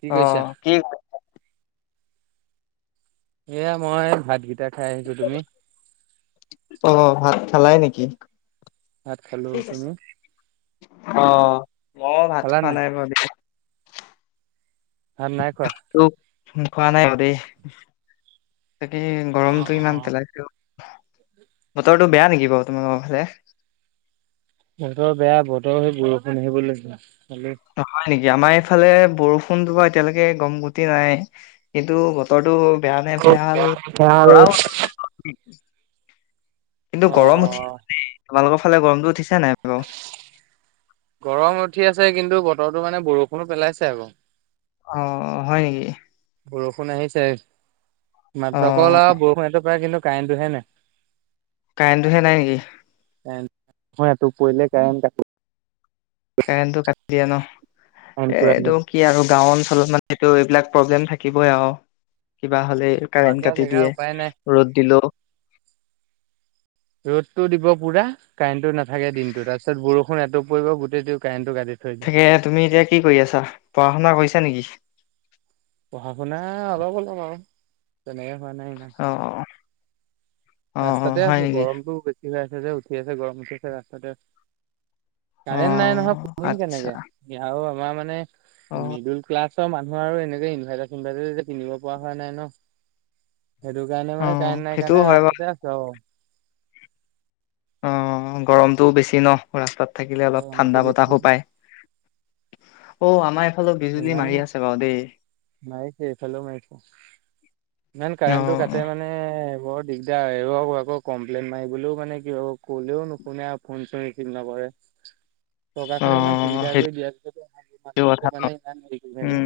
কি অ কৰিছা? কি এয়া মই ভাতকেইটা খাই আহিছো তুমি অ ভাত খালাই নেকি ভাত খালো। তুমি অ মই ভাত খোৱা নাই ভাত নাই খোৱা তোক খোৱা নাই অ দেই তাকে ই গৰমতটো ইমান পেলাইছে অ বতৰত টো বেয়া নেকি বাৰু তোমালোকৰ ফালে বতৰ বেয়া বতৰ সেই বৰষুণ আহিব ল হয় নেকি, আমাৰ এইফালে বৰষুণটো বা এতিয়ালৈকে গম গতি নাই কিন্তু বতৰটো বেয়া নে ভেয়াল খালো। ধৰাও কিন্তু অ গৰম উঠি তোমালোকৰ ফালে গৰমতটো উঠিছে নাই বাৰু গৰম উঠি আছে কিন্তু বতৰটো মানে বৰষুণো পেলাইছে আৰু অ হয় নেকি বৰষুণ আহিছে অ', মাত্ৰকলল আৰু বৰষুণটো প্ৰায় কিন্তু কাইটো হে নাই কাৰেনটো হে নাই নেকি এতোপ পৰিলে কাৰেণ কাতে কাৰেণ্টটো কাটি দিয়া ন কাৰেণ্ট পুৰা গ'ল। এটো কি আৰু গাও অঞ্চলত ন সেইটো এইবিলাক প্ৰব্লেম থাকিবই আৰু কিব হ'লে কাৰেণ্ট গাঁৱলীয়া কাটি জেগা দিয়ে উপায় নাই। ৰ'দ দিলো ৰ'দতটো দিব পুৰা কাৰেণ্টটো নাথাকে দিনতো তাৰপিছত বৰষুণ এত পৰিব গোটেইটো কাৰেণ্ট তাকে তুমি এতিয়া কি কৰি আছা পঢ়া শুনা কৰিছা নেকি পঢ়া শুনা অলপ অলম আৰু তেনেকে হোৱা নাই ইমান অ অ অ ৰাস্তাতে হয় আছো নেকি গৰমতটো বেছি হৈ আছে যে উঠি আছে গৰম উঠি আছে ৰাস্তাতে আছো অ কাৰেণ্ট নাই নহয় পঢ়িম আচ্ছা কেনেকে আমাৰ মানে অ মিডিল ক্লাছ চব মানুহ আৰু এনেকে ইনভাৰ্টাৰ চিনভাৰ্টাৰ কিনিব পৰা হোৱা নাই ন সেইটো কাৰনে অ মানে কাৰেন্ট নাই সেইটোও কানে হয় ৰা বাৰু অ আহ গৰমটোও বেছি ন ৰাস্তাত থাকিলে অলপ গৰমটো ঠাণ্ডা বেছি বতাহো পায় অ আমাৰ এইফালে বিজুলী ইমান মাৰি আছে বাৰু দেই মাৰিছে এইফালেও মাৰিছে ইমান অ কাৰেণ্টটো কাটে মানে বৰ দিগদাৰ আকৌ কমপ্লেইন মাৰিবলৈও মানে কি হ ক'লেও নুশুনে আৰু ফোন চোন ৰিচিভ নকৰে [inaudible] অ চকাৰখনে ইমান সুবিধা কৰি সেইটো দিয়া পিছটো কথা মানুহে ন মানে ইমান হেৰি কৰি থাকে। উম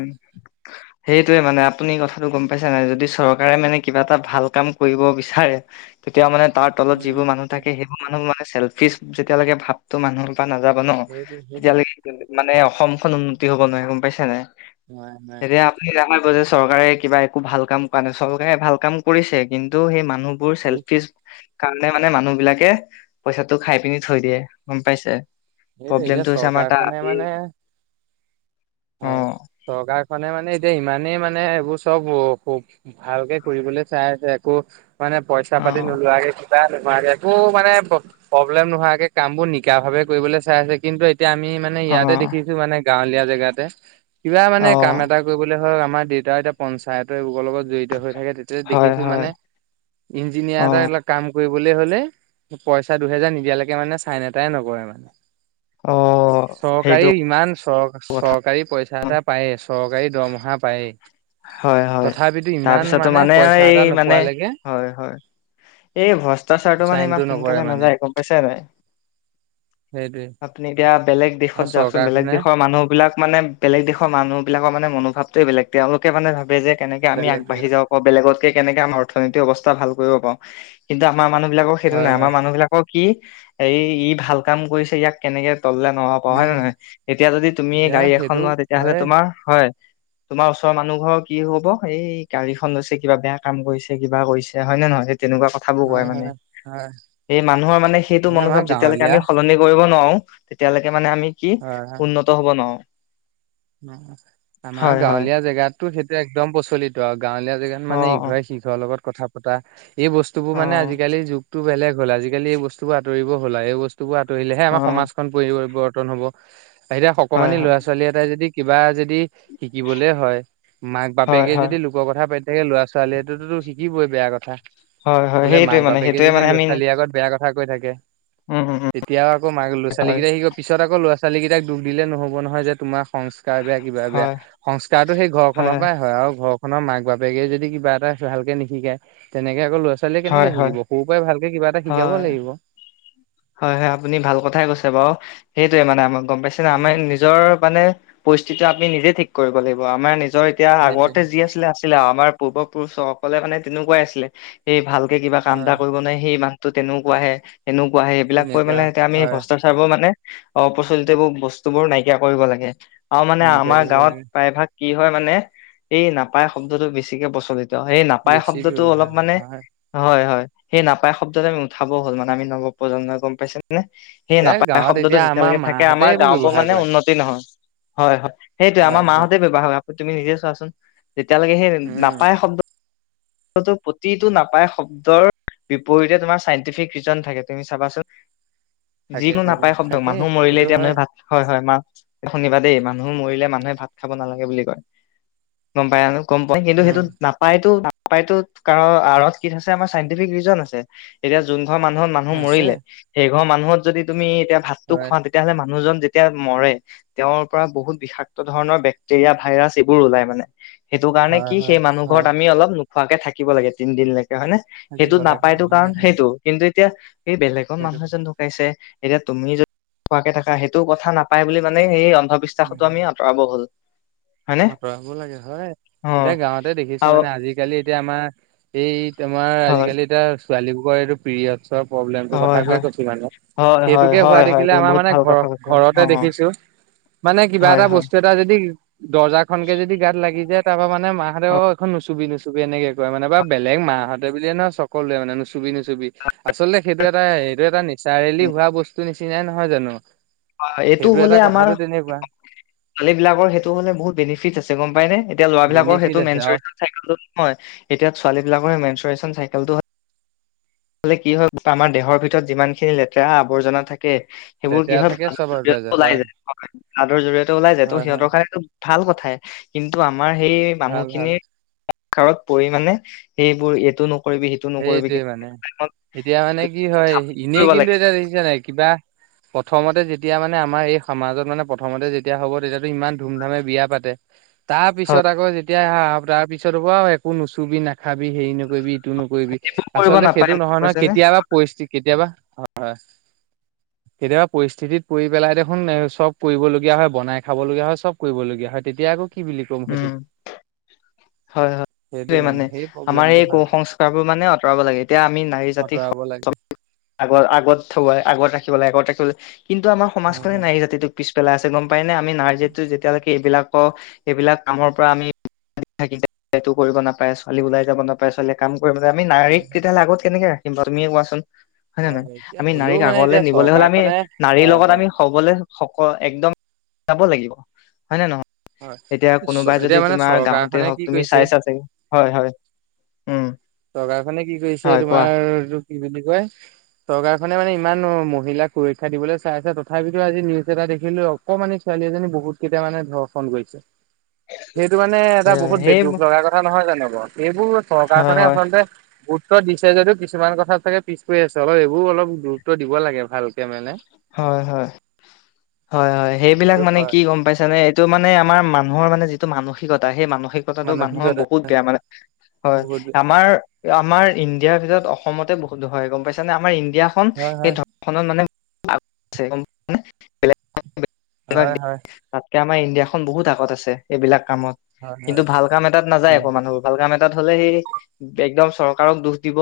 সেইটোৱে মানে আপুনি কথা টো গম পাইছে নাই যদি চৰকাৰে মানে কিবা এটা ভাল কাম কৰিব বিচাৰে তেতিয়া মানে তাৰ তলত উম, যিবোৰ মানুহ থাকে সেইটো সেইবোৰ মানুহ মানে চল্ফি যেতিয়ালৈে ভাপটো মানুহ নাযাবা ন সেইটো সেইটোৱে তেতিয়ালকে মানে অসমখন উন্নতি হব নোৱাৰে গম পাইছে নাই নাই নাই এতিয়া আপুনি জানে বজেছ চৰকাৰে কিবা একো ভাল কাম কৰা নাই চৰকাৰে ভাল কাম কৰিছে কিন্তু সেই মানুহ বোৰ বুজিছে চেল্ফিচ কালে মানে মানুহ বিলাকে পইচাটো খাই পিনি থৈ দিয়ে গম পাইছে সেইটোৱে এতিয়া প্ৰব্লেমটো হৈছে আমাৰ তাত চৰকাৰখনে মানে অ হয় চকাৰখনে মানে এতিয়া ইমানেই মানে এইবোৰ চব ভালকে কৰিবলৈ চাইছে আকৌ মানে পইচা অ পাতি নোলোৱাকে নোৱা একো মানে প্ৰব্লেম নোহোৱাকে কাম বোৰ নিকা ভাৱে কৰিবলৈ চাই আছে কিন্তু এতিয়া আমি মানে অ ইয়াতে দেখিছো মানে গাঁৱলীয়া জেগাতে কিবা মানে অ কাম এটা কৰিবলৈ ধৰক আমাৰ দেউতা এতিয়া পঞ্চায়তৰ এবোৰ লগত জড়িত হৈ থাকে তেতিয়া হয় দেখিছো হয় মানে ইঞ্জিনিয়াৰ অ এটা এইবিলাক কাম কৰিব কলে হলে পইচা দুহেজাৰ নিদিয়ালৈকে মানে চাইন এটাই নকৰে মানে অ', চৰকাৰী সেইটো ইমান চৰ কথা চৰকাৰী পইচা এটা পাই আছো চৰকাৰী দৰমহা পায়েই হয়- হয় তথাপিতো ইমান তাৰপিছতো মানে পইচা এই এটা মানে নোপোৱালৈকে হয়- হয় এই ভ্ৰষ্টাচাৰটো মানে ইমান চাইনটো নকৰে সোনকালে মানে নাযায় গম পাইছে নে নাই সেইটোৱে। আপুনি এতিয়া বেলেগ আৰু দেশত যাওকচোন বেলেগ চৰকাৰখনে দেশৰ মানুহ এইবিলাক মানে বেলেগ দেশৰ মানুহবিলাকৰ মানে মনোভাৱটোৱে বেলেগ তেওঁলোকে মানে ভাবে যে কেনেকে আমি বেলেগ আগবাঢ়ি বেলেগ যাব পাওঁ বেলেগতকে কেনেকে আমাৰ অৰ্থনীতি অৱস্থা ভাল কৰিব পাওঁ কিন্তু আমাৰ মানুহ বিলাকৰ সেইটো হয় নাই আমাৰ হয় মানুহ বিলাকক কি এই ই ভাল কাম কৰিছে ইয়াক কেনেকে তললে নমাব পাওঁ হয় নে উম। নহয় এতিয়া যদি তুমিয়ে এতিয়া গাড়ী এখন সেইটো লোৱা তেতিয়াহ'লে হয়ে তোমাৰ হয় তোমাৰ ওচ ওচৰৰ মানুহঘৰৰ কি হ'ব এই ই গাড়ীখন লৈছে কিবা বেয়া কাম কৰিছে কিবা কৰিছে হয় নে নহয় তেনেকুৱা কথাবোৰ কয় হয় মানে হয় হয় তে এই মানুহৰ মানে সেইটো এই আমাৰ মনোভাৱ যেতিয়ালৈকে গাঁৱলীয়া আমি সলনি কৰিব নোৱাৰো তেতিয়ালৈকে মানে আমি কি হয় হয়। উন্নত হব নোৱাৰো অ আমাৰ হয় হয় গাঁৱলীয়া জেগাতটো সেইটো একদম প্ৰচলিত আৰু গাঁৱলীয়া জেগাত অ মানে ইঘৰে সিঘৰৰ লগত কথা পতা এই বস্তুবোৰ অ মানে আজিকালি যুগ তো বেলেগ হ'ল আজিকালি এই বস্তুবোৰ আতৰিব হল আৰু এই বস্তুবোৰ আঁতৰিলেহে অ আমাৰ সমাজখন পৰি পৰিৱৰ্তন হ'ব এতিয়া হয় সকমানি হয় ল'ৰা ছোৱালী এটাই যদি কিবা যদি যি শিকিবলে হয় মাক হয় বাপেকে হয় যদি লোকৰ কথা পা তাকে লৰা ছোৱালীয়েটোটো শিকিবই বেয়া কথা হয় হয় বোলে সেইটোৱে মাক মানে বাপেকে সেইটোৱে যদি মানে লৰা আমি ছোৱালীৰ আগত বেয়া কথা থা কৈ থাকে উম উম উম তেতিয়াও আকৌ মাক লৰা ছোৱালী হয় কেইটা শিক পিছত আকৌ ল'ৰা ছোৱালী ছোৱালীকেইটাক দুখ দিলে নহব নহয় যে তোমাৰ সং সংকাৰ বেয়া কিবা বেয়া হয় সংস্কাৰতো সেই ঘৰখনৰ পৰাই হয় আৰু ঘৰ খনৰ মাক বাপেকে যদি কিবা এটা ভালকে নিশিকায় তেনেকে আকৌ ল'ৰা ছোৱালীয়ে হয় কেনেকে হয় শিকিব সৰু পৰাই ভাল তে কিবা এটা শিকাব হয় লাগিব হয়- হয় আপুনি ভাল কথাই কৈছে বাৰু সেইটোৱে মানে আমাক গম পাইছে ন আমাৰ নিজৰ মানে পৰিস্থিতি আমি নিজে ঠিক কৰিব লাগিব আমাৰ নিজৰ এতিয়া সেইটোৱে আগতে যি আছিলে আছিলে আৰু আমাৰ পূৰ্ব পুৰুষসকলে মানে তেনেকুৱাই আছিলে সেই ভালকে কিবা কাম এটা হয় কৰিব নোৱাৰে সেই মানুহ তো তেনেকুৱাহে এনেকুৱাহে এইবিলাক কৈ তেনেকুৱা মানে এতিয়া আমি হয় ভ্ৰষ্টাচাৰবোৰ মানে অপ্ৰচলিত এইবোৰ বস্তুবোৰ নাইকিয়া কৰিব লাগে আৰু মানে নাইকিয়া আমাৰ কৰিব গাঁৱত লাগে। প্ৰায়ভাগ কি হয় মানে এই নাপায় শব্দটো বেছিকে প্ৰচলিত ত সেই নাপায় বেছি শব্দটো অলপ ব্যৱহাৰ মানে হয় হয়- হয় সেই নাপায় শব্দটো আমি উঠাব হল মানে আমি নৱপজন্মই গম পাইছে নে এ সেই এতিয়া নাপায় গাঁৱত শব্দটো এতিয়া আমাৰ যেতিয়ালৈকে থাকে মাহঁতে আমাৰ এইবোৰ গাওঁবোৰ ব্যৱহাৰ মানে কৰে। উন্নতি নহয় হয়- হয় সেইটোয়ে আমাৰ মাহঁতে ব্যৱহাৰ হয় আকৌ তুমি নিজে চোৱাচোন তেতিয়ালৈকে সেই উম নাপায় শব্দ [unintelligible] প্ৰতিটো নাপায় শব্দৰ বিপৰীতে তোমাৰ চাইণ্টিফিক ৰিজন থাকে তুমি চাবাচোন থাকে যিকোনো থাকে নাপায় শব্দ থাকেই মানুহ মৰিলে সেইটো এতিয়া হয় ম ভাত হয় হয় মাত শুনিবা দেই মানুহ মৰিলে মানুহে ভাত খাব নালাগে বুলি কয় গম পাই আনো গম পাই কিন্তু উম সেইটোত নাপায়তো নাপায়তোত কাৰণ আঁৰত কি আছে আমাৰ চাইন্টিফিক ৰিজন আছে এতিয়া যোন ঘৰ মানুহৰ মানুহ আছে মৰিলে সেইঘৰ মানুহত যদি তুমি এতিয়া ভাতটো হয় খোৱা তেতিয়াহ'লে মানুহজন যেতিয়া মৰে তেওঁৰ পৰা বহুত বিষাক্ত ধৰণৰ বেক্টেৰিয়া ভাইৰাছ এইবোৰ ওলাই মানে সেইটো কাৰণে হয় কি সেই হয় মানুহঘৰত হয় আমি অলপ নোখোৱাকে থাকিব লাগে তিনদিন লে হয়নে সেইটো থাকিব লাগে নাপাইতো হয় কাৰণ হয়। সেইটো কিন্তু এতিয়া সেই বেলেগৰ সেইটো মানুহ এজন ঢুকাইছে এতিয়া তুমি যদি নোখোৱাকে থাকা সেইটো কথা নাপাই বুলি মানে সেই অন্ধবিশ্বাসতো উম, আমি আঁতৰাব হ'ল হয়নে আঁতৰাব লাগে হয়। অ এতিয়া গাঁৱতে দেখিছোঁ আৰু মানে আজিকালি এতিয়া আমাৰ এই তোমাৰ হয়, আজিকালি এতিয়া ছোৱালী বোৱাৰী এইটো পিৰিয়ডছৰ প্ৰব্লেমটোৰ হয়, কথাযে হয়, কৈছিলা মোক। হয়, হয়, সেইটোকে হোৱা হয়, হয়, দেখিলে তুমি আমাৰ বহুত মানে ভাল ঘৰ কথা কৈছা ঘৰতে অ', দেখিছোঁ। মানে কিবা হয়, এটা হয়, বস্তু এটা যদি দৰ্জাখন কে যদি গাত লাগি যায়, তাৰপৰা মানে মাহঁতে অ', অহ, এইখন নুচুবি-নুচুবি। এনেকে কয় মানে বা বেলেগ মাহঁতে বুলিয়ে নহয় সকলোৱে মানে নুচুবি-নুচুবি আচলতে সেইটো সেইটো এটা, এইটো এটা নেচাৰেলি হোৱা বস্তু নিচিনাই নহয় জানো? অহ, এইটো সেইটো এটা হ'লে আমাৰ কথাটো তেনেকুৱা [unintelligible] ছোৱালীবিলাকৰ সেইটো সেইটো হ'লে বহুত বেনিফিটচ আছে গম পাইনে? এতিয়া ল'ৰাবিলাকৰ বেনিফিট সেইটো আছে আৰু মেনচুৰেতি [unintelligible] নহয় এতিয়া ছোৱালীবিলাকৰ মেুনচুৰেচন চাইকেলটো হয় মানে কি হয় গম পা, আমাৰ দেহৰ ভিতৰত যিমান খিনি লেতেৰা আৱৰ্জনা থা তে সেইবোৰ কি লেতেৰা হয় থাকে [unintelligible] জৰিয়তে চাবপ্লাইজাৰ ওলাই হয় যায় [unintelligible] জৰিয়তে ওলাই যায় ত' হয় হয় সিহঁতৰ কাৰণে এইটো ভাল কথাই কিন্তু আমাৰ সেই ভাল ভাল মানুহখিনিৰ কাৰত পৰিমানে সেইবোৰ এইটো নকৰিবি, সিটো নকৰিবি, সেইটোৱে কিন্তু মানে এতিয়া মানে কি হয়, এনেই কৰিব লাগে কিন্তু এতিয়া দেখিছানে নাই কিবা প্ৰথমতে যেতিয়া মানে আমাৰ এই সমাজত মানে প্ৰথমতে যেতিয়া হ'ব তেতিয়া ইমান ধুম-ধামে বিয়া পাতে। হয় তাৰপিছত আকৌ যেতিয়া হা তাৰপিছত হ'ব একো নুচুবি নাখাবি হেৰি নকৰিবি টো নকৰিবি ফোন কৰিব আচলতে, সেইটো নাপায় নহয় নহয় কৈছেনে কেতিয়াবা পৰিস্থিতি কেতিয়াবা হয়, হয় কেতিয়াবা পৰিস্থিতিত পৰি পেলাই দেখোন, চব কৰিবলগীয়া হয়, বনাই খাব লগীয়া হয়, চব কৰিবলগীয়া হয়। হয়, তেতিয়া আকৌ কি বুলি ক'ম উম সেইটোক? হয় হয় সেইটোৱে মানে সেই আমাৰ প্ৰব্লেমটো এই হয়। [unintelligible] মানে আঁতৰাব লাগে এতিয়া আমি নাৰী জাতিক আঁতৰাব লাগে [unintelligible] আগত আগত থব আগত ৰাখিব লাগে, আগত ৰাখিব লাগে কিন্তু, আমাৰ হয়, সমাজখনে হয়। নাৰি জাতিটোক পিছ পেলাই আছে গম পায় নে? আমি নাৰীজাতিটোক যেতিয়ালৈকে এইবিলাক, এইবিলাক কামৰ পৰা আমি [unintelligible] থাকি [unintelligible] এইটো কৰিব নাপায়, ছোৱালী ওলাই যাব নাপায়, ছোৱালীয়ে কাম কৰিবলে আমি নাৰীক তেতিয়াহ'লে আগত কেনেকে ৰাখিম বাৰু তুমিয়ে কোৱাচোন? হয়নে হয়, নহয়? এতিয়া আমি হ'লেও নাৰীক মানে আগলে এতিয়া নিবলৈ হ'লে আমি চৰকাৰখনে নাৰীৰ হয়, লগত হয়, আমি সবলে সবলে একদম যাব লাগিব হয় নে নহয়? হয়। এতিয়া কোনোবাই যদি এতিয়া মানে তোমাৰ গাঁৱতে চৰকাৰখনে হওঁক কি তুমি কৰিছে চাইছা চাগে হয়, হয়। উম চৰকাৰখনে কি কৰিছে, হয় কোৱা তোমাৰ এইটো কি বুলি কয়? চৰকাৰখনে মানে ইমান মহিলাক সুৰক্ষা দিবলৈ চাই আছে, তথাপিতো আজি নিউজ এটা দেখিলোঁ অকমানি ছোৱালী এজনী বহুত কেইটা মানে ধৰ্ষণ কৰিছে। সেইটো মানে এ এটা বহুত বে সেই দুখ লগা কথা নহয় জানোঁ বাৰু এইবোৰ [unintelligible] হয় হয় আচলতে উত্তৰ দিছে যদিও কিছুমান কথা চাগে পিছ পৰি আছে, অলপ এইবোৰ অলপ গুৰুত্ব দিব লাগে ভালকে মানে। হয়, হয়। হয়, হয়। সেইবিলাক সেইটো মানে হয় কি গম পাইছানে এইটো মানে আমাৰ মানুহৰ মানে মানসিকতা সেই মানসি মানসিকতাটো মানুহৰ মানসিকতা বহুত বেয়া মানে হয়, বহুত বেয়া আমাৰ আমাৰ ইণ্ডিয়াৰ ভিতৰত অস অসমতে বহুত হয় গম পাইছ নে? আমাৰ ইণ্ডিয়াখন হয়, সেই হয়, ধৰ্ষণত মানে [unintelligible] হয়, হয়। তাতকে আমাৰ ইন ইন্দিয়াখন বহুত আগত আছে এইবিলাক কামত, হয় কিন্তু হয় ভাল কাম এটাত নাযায় উম আকৌ মানুহবোৰ ভাল কাম এটা তাত হ'লে সেই এক্দম চৰকাৰক দোষ দিব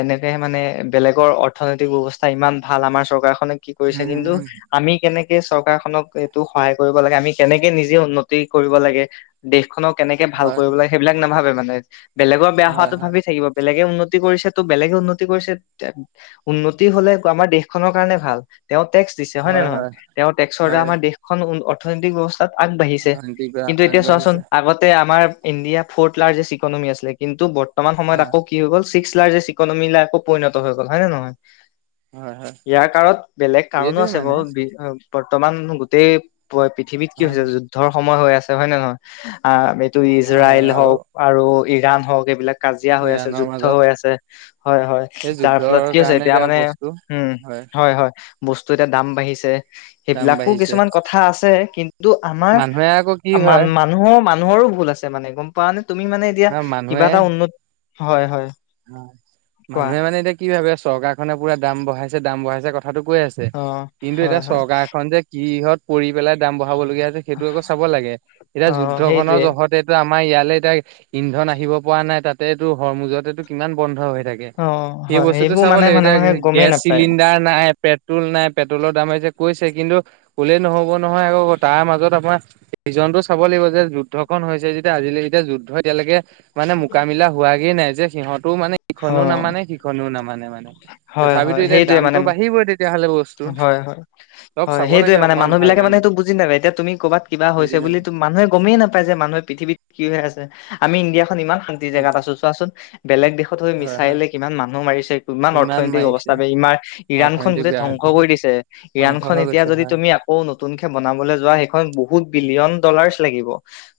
এনেকে মানে বেলেগৰ অৰ্থনৈতিক ব্যৱস্থা ব্যৱস্থা ইমান ভাল, আমাৰ চৰকাৰখনে কি কৰিছে উম কিন্তু উম আমি কেনেকে চৰকাৰখনক এইটো সহায় কৰিব লাগে, আমি কেনেকে নিজে উন্নতি কৰিব লাগে। দেশ খনক কেনেকে ভাল হয় কৰিব লাগে সেইবিলাক নাভাবে মানে, বেলেগৰ বেয়া হয় হোৱাতো হয় ভাবি থাকিব। বেলেগ বেলেগে উন্নতি কৰিছে, ত' বেলেগে উন্নতি কৰিছে, উন্নতি হ'লে আমাৰ দেশখনৰ কাৰণে ভাল। তেওঁ টেক্স দিছে হয়নে হয় নহয়? হয় তেওঁ টেক্সৰ দ্বাৰা হয় আমাৰ দেশখন অৰ্থনৈতিক ব্যৱস্থা তাত আগবাঢ়িছে অৰ্থনৈতিক বা কিন্তু এতিয়া চোৱাচোন আগবাঢ়িছে আগতে আমাৰ ইণ্ডিয়া ফৰ্থ লাৰ্জেষ্ট ইকনমি আছিলে, কিন্তু বৰ্তমান সময়ত হয় আকৌ কি হৈ গ'ল চিক্স লাৰ্জষ্ট ইকনমিলে আকৌ পৰিণত হৈ গ'ল হয় নে নহয়? হয় হয়। ইয়াৰ কাৰত বেলেগ কাৰণো সেইটোৱে আছে মানে বাৰ বি বৰ্তমান গোটেই পৃথিৱীত কি হয় হৈছে যুদ্ধৰ সময় হৈ আছে, হয় নে নহয়, আহ ত হয় ইজৰাইল হয় আৰু হওক আৰু ইৰাণ হওক এইবিলাক কাজিয়া হৈ আছে ইৰাণৰ যুদ্ধ মাজত হৈ আছে, হয় হয়, সেই যাৰ যুদ্ধৰ ফলত কি হৈছে কাৰণে এতিয়া মানে, বস্তু উম, হয় হয়। বস্তু এতিয়া দাম বাঢ়িছে, দাম সেইবিলাকো বাঢ়িছে কিছুমান কথা আছে কি কিন্তু, আমাৰ মানুহে আকৌ কি মান হয় মানুহৰ মান মানুহৰো ভুল আছে মানে গম পোৱা নে, তুমি মানে এতিয়া আহ কিবা এটা মানুহে উন্নত, হয়, হয়। কোৱা মানুহে মানে এতিয়া কি ভাবে চৰকাৰখনে পুৰা দাম বঢ়াইছে দাম বঢ়াইছে ক কথাটো কৈ আছে, অ কিন্তু হয় এতিয়া হয় চৰকাৰখন যে কিহত পৰি পেলাই দাম াব সেইটো আকৌ একো চাব লাগে এতিয়া অ যুদ্ধ খনৰ সেইটোৱে জতে আম আমাৰ ইয়ালৈ, এতিয়া ইন্ধন আহিব পৰা নাই তাতেটো হৰ মুজতেটো কিমান বন্ধ হৈ থাকে, অ সেই হয় বস্তুতটো সেইবোৰ চাব মানে লাগিব এতিয়া মানুহে গমেই গেছ নাপায় চিলিণ্ডাৰ নাই পেট্ৰল নাই পেট্ৰলত মাৰিছে কৈছে কিন্তু, কলে নহব নহয় আকৌ তাৰ মাজত আপমাৰ িজনটো চাব লাগিব যে যুদ্ধ ক হৈছে যেতিয়া আজিলৈকে যেতিয়া যুদ্ধ এতিয়ালৈকে মানে মোকামিলা হোৱাগে নাই যে সিহঁতও মানে অ ইখননেও নামানে সিখননেও নামানে মানে। হয় হয় তথাপিতো এতিয়া সেইটোৱে মানে দামতটো বাঢ়িবই তেতিয়াহলে বস্তু, হয় হয় চব হয় চাব সেইটোৱে লাগে মানে অকনমান মানুহ ভাল বিলাকে মানে হেতু বুজি নাপায়, এতিয়া তুমি ক'বাত কা হৈছে, বুজি বুলি নাপায়। মানুহে গমেই নাপায় যে মানুহে পৃথিৱিত কি হৈ আছে। আমি ইণ্ডিয়া খন ইমান শান্তি জেগাত আছো চোৱাচোন, বেলেগ দেশত হৈ হয় হয় মিছাইলে কিমান মানুহ মাৰিছে। কিমান ইমান অৰ্থনৈতিক মাৰিছে অৱস্থা ইমাৰ, ইৰাণখন অৰ্থনীতি গোটেই বেয়া ধ্বংস হৈছে কৰি দিছে, ধ্বংস ইৰানখন হৈ এতিয়া গৈছে যদি হয়। তুমি আকৌ নতুনকে বনাবলৈ যোৱা সেইখন বহুত ভিয়ন দলাৰ লাগিব,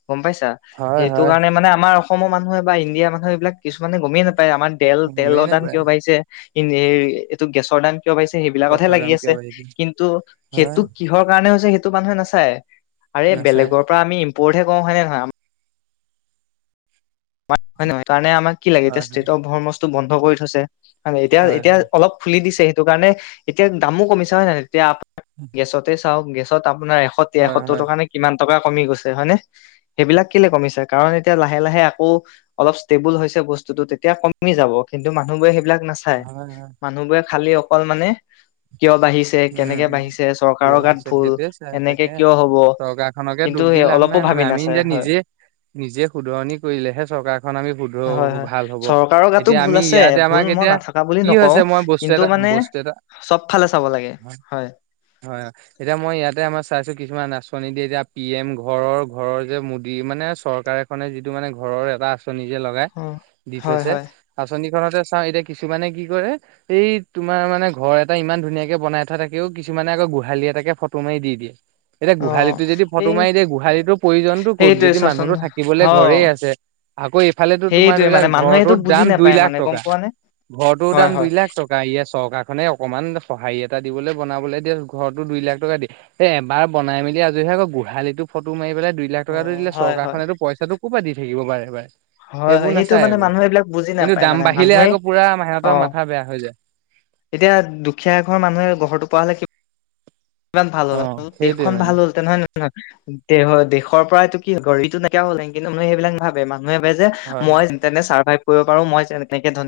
গম পাইছা, হয় সেইটো হয় কাৰনে মানে আমাৰ অসমত অসমৰ মানুহে বা ইণ্ডিয়াৰ মানুহে এইবিলাক কিছুমানে গমেই নাপায় আমাৰ তেল গমেই তেলৰ দান নাপায় কিয় বাঢিছে। ই এইটো গেছৰ ধান কিয় পাইছে সেইবিলাকতহে গেছৰ লাগি দাম কিয় আছে, বাঢ়িছে কিন্তু হয়। সেইটো, কিহৰ কাৰণে হৈছে সেইটো মানুহে নাচায়। আৰে নাচায় বেলেগৰ পৰা আমি ইম্পৰ্টহে কওঁ হয় নে নহয়। হয় নহয় তাৰণে আমাক কি লাগে হয় এতিয়া হয় ষ্টট অৰ্মচটো বন্ধ কৰি থৈছে। হয় ন এতিয়া, এতিয়া অলপ ফুলি দিছে সেইটো কাৰণে, এতিয়া দামো কমিছে হয় নে নহ এতিয়া গেছতে চাও গেছত আপোনাৰ এশ হয় তিৰাসত্তৰ হয় টকা নে কিমান টকা কমি গৈছে হয় নে, সেইবিলাক কেলে কমিছে কাৰণ এতিয়া লাহে লাহে ৌ অলপ ষ্টেবুল হৈছে বস্তুতটো তেতিয়া কমি যাব কিন্তু মানুহবোৰে সেইবিলাক নাচাই, হয় হয় মানুহ বোৰে খালি অকল মানে কিয় বাঢ়িছে উম কেনেকে উম বাঢ়িছে কিয় চৰকাৰৰ গাত হৈছে ভুল, সেইটোৱে চাই এনেকে তাকে কিয়, হব চৰকাৰখনকে কিন্তু দুখ দি লাভ অলপো নাই মানে ভাবি আমি নাছাই এতিয়া হয়। নিজে নিজে শুধৰণি কৰি লেহে চৰকাৰখন আমি শুধ হয় হয় ভাল হ'ব চৰকাৰৰ গাতো এতিয়া ভুল আমি আছে ইয়াতে ভুল আমাক মই এতিয়া, নাথাকা বুলি কি হৈছে মই বস্তু, এটা বস্তু, এটা চবফালে চাব লাগে। হয় হয় হয়, এতিয়া মই ইয়াতে আমাৰ চাইছো কিছুমান আছো আঁচনি দিয়ে এতিয়া পি এম ঘৰৰ ঘৰৰ যে মোদী মানে চৰকাৰ এখনে যিটো মানে ঘৰৰ এটা আছে। আচনি যে লগাই, অ দি হয় থৈছে, হয় আঁচনি তে চাও এতিয়া কিছুমানে কি কৰে, এই তোমাৰ মানে ঘৰ এটা ইমান ধুনীয়াকে বনাই থাকিও কিছুমানে আকৌ গোহালি এটাকে ফটো মাৰি দি দিয়ে। এতিয়া অ গোহালিতটো যদি ফটো এই মাৰি দিয়ে গোহালিতটো প্ৰয়োজনতটো ক'ত সেইটোৱে যদি চোৱাচোন মানুহতো থাকিবলৈ অ ঘৰেই আছে। আকৌ এইফালেতো তোমাৰ সেইটোৱে ধৰি লোৱা মানে মানুহে সেইটো ঘৰটোৰ বুজি দাম দুই নাপায় লাখ মানে গম টকা। পোৱা নে ঘৰটোৰ হয় দাম দুই হয় লাখ টকা ইয়াত চৰকাৰখনে অকমান সহাৰি এটা দি দিবলৈ বনাবলৈ দিয়ে, ঘৰতো দুই লাখ টকা দিয়ে, এই এবাৰ বনাই মেলি আজৰিহ আকৌ গোহালিত ো ফটো মাৰি পেলাই দুই লাখ অ টকাটো দিলে হয় হয় চৰকাৰখনেতো পইচাটো ক'ৰ পৰাত দি থাকিব বাৰে বাৰে। হয় হয় সেইবোৰ সেইটো নাচাই মানে আকৌ মানুহে এইবিলাক বুজি কিন্তু নাপায় দাম মানে বাঢ়িলে মানুহে আকৌ পুৰা অ মাহঁতৰ মাথা বেয়া হৈ যায় এতিয়া দুখীয়া এ ঘৰ মানুহে ঘৰটো পোৱা হ'লে কি ইমান ভাল অ হ'ল সেইটোৱে দেশখন মানে। ভাল হলতে নহয় নহয় হৰ দেশৰ পৰাইতটো কি গ়ত নকিয়া হ'ল নে কিন্তু সেইবিলাক ন ভাবে ম ানে বাই যে হয়। মইনে চাৰ্ভাইভ কৰিব পাৰো মই তেনেকে ধ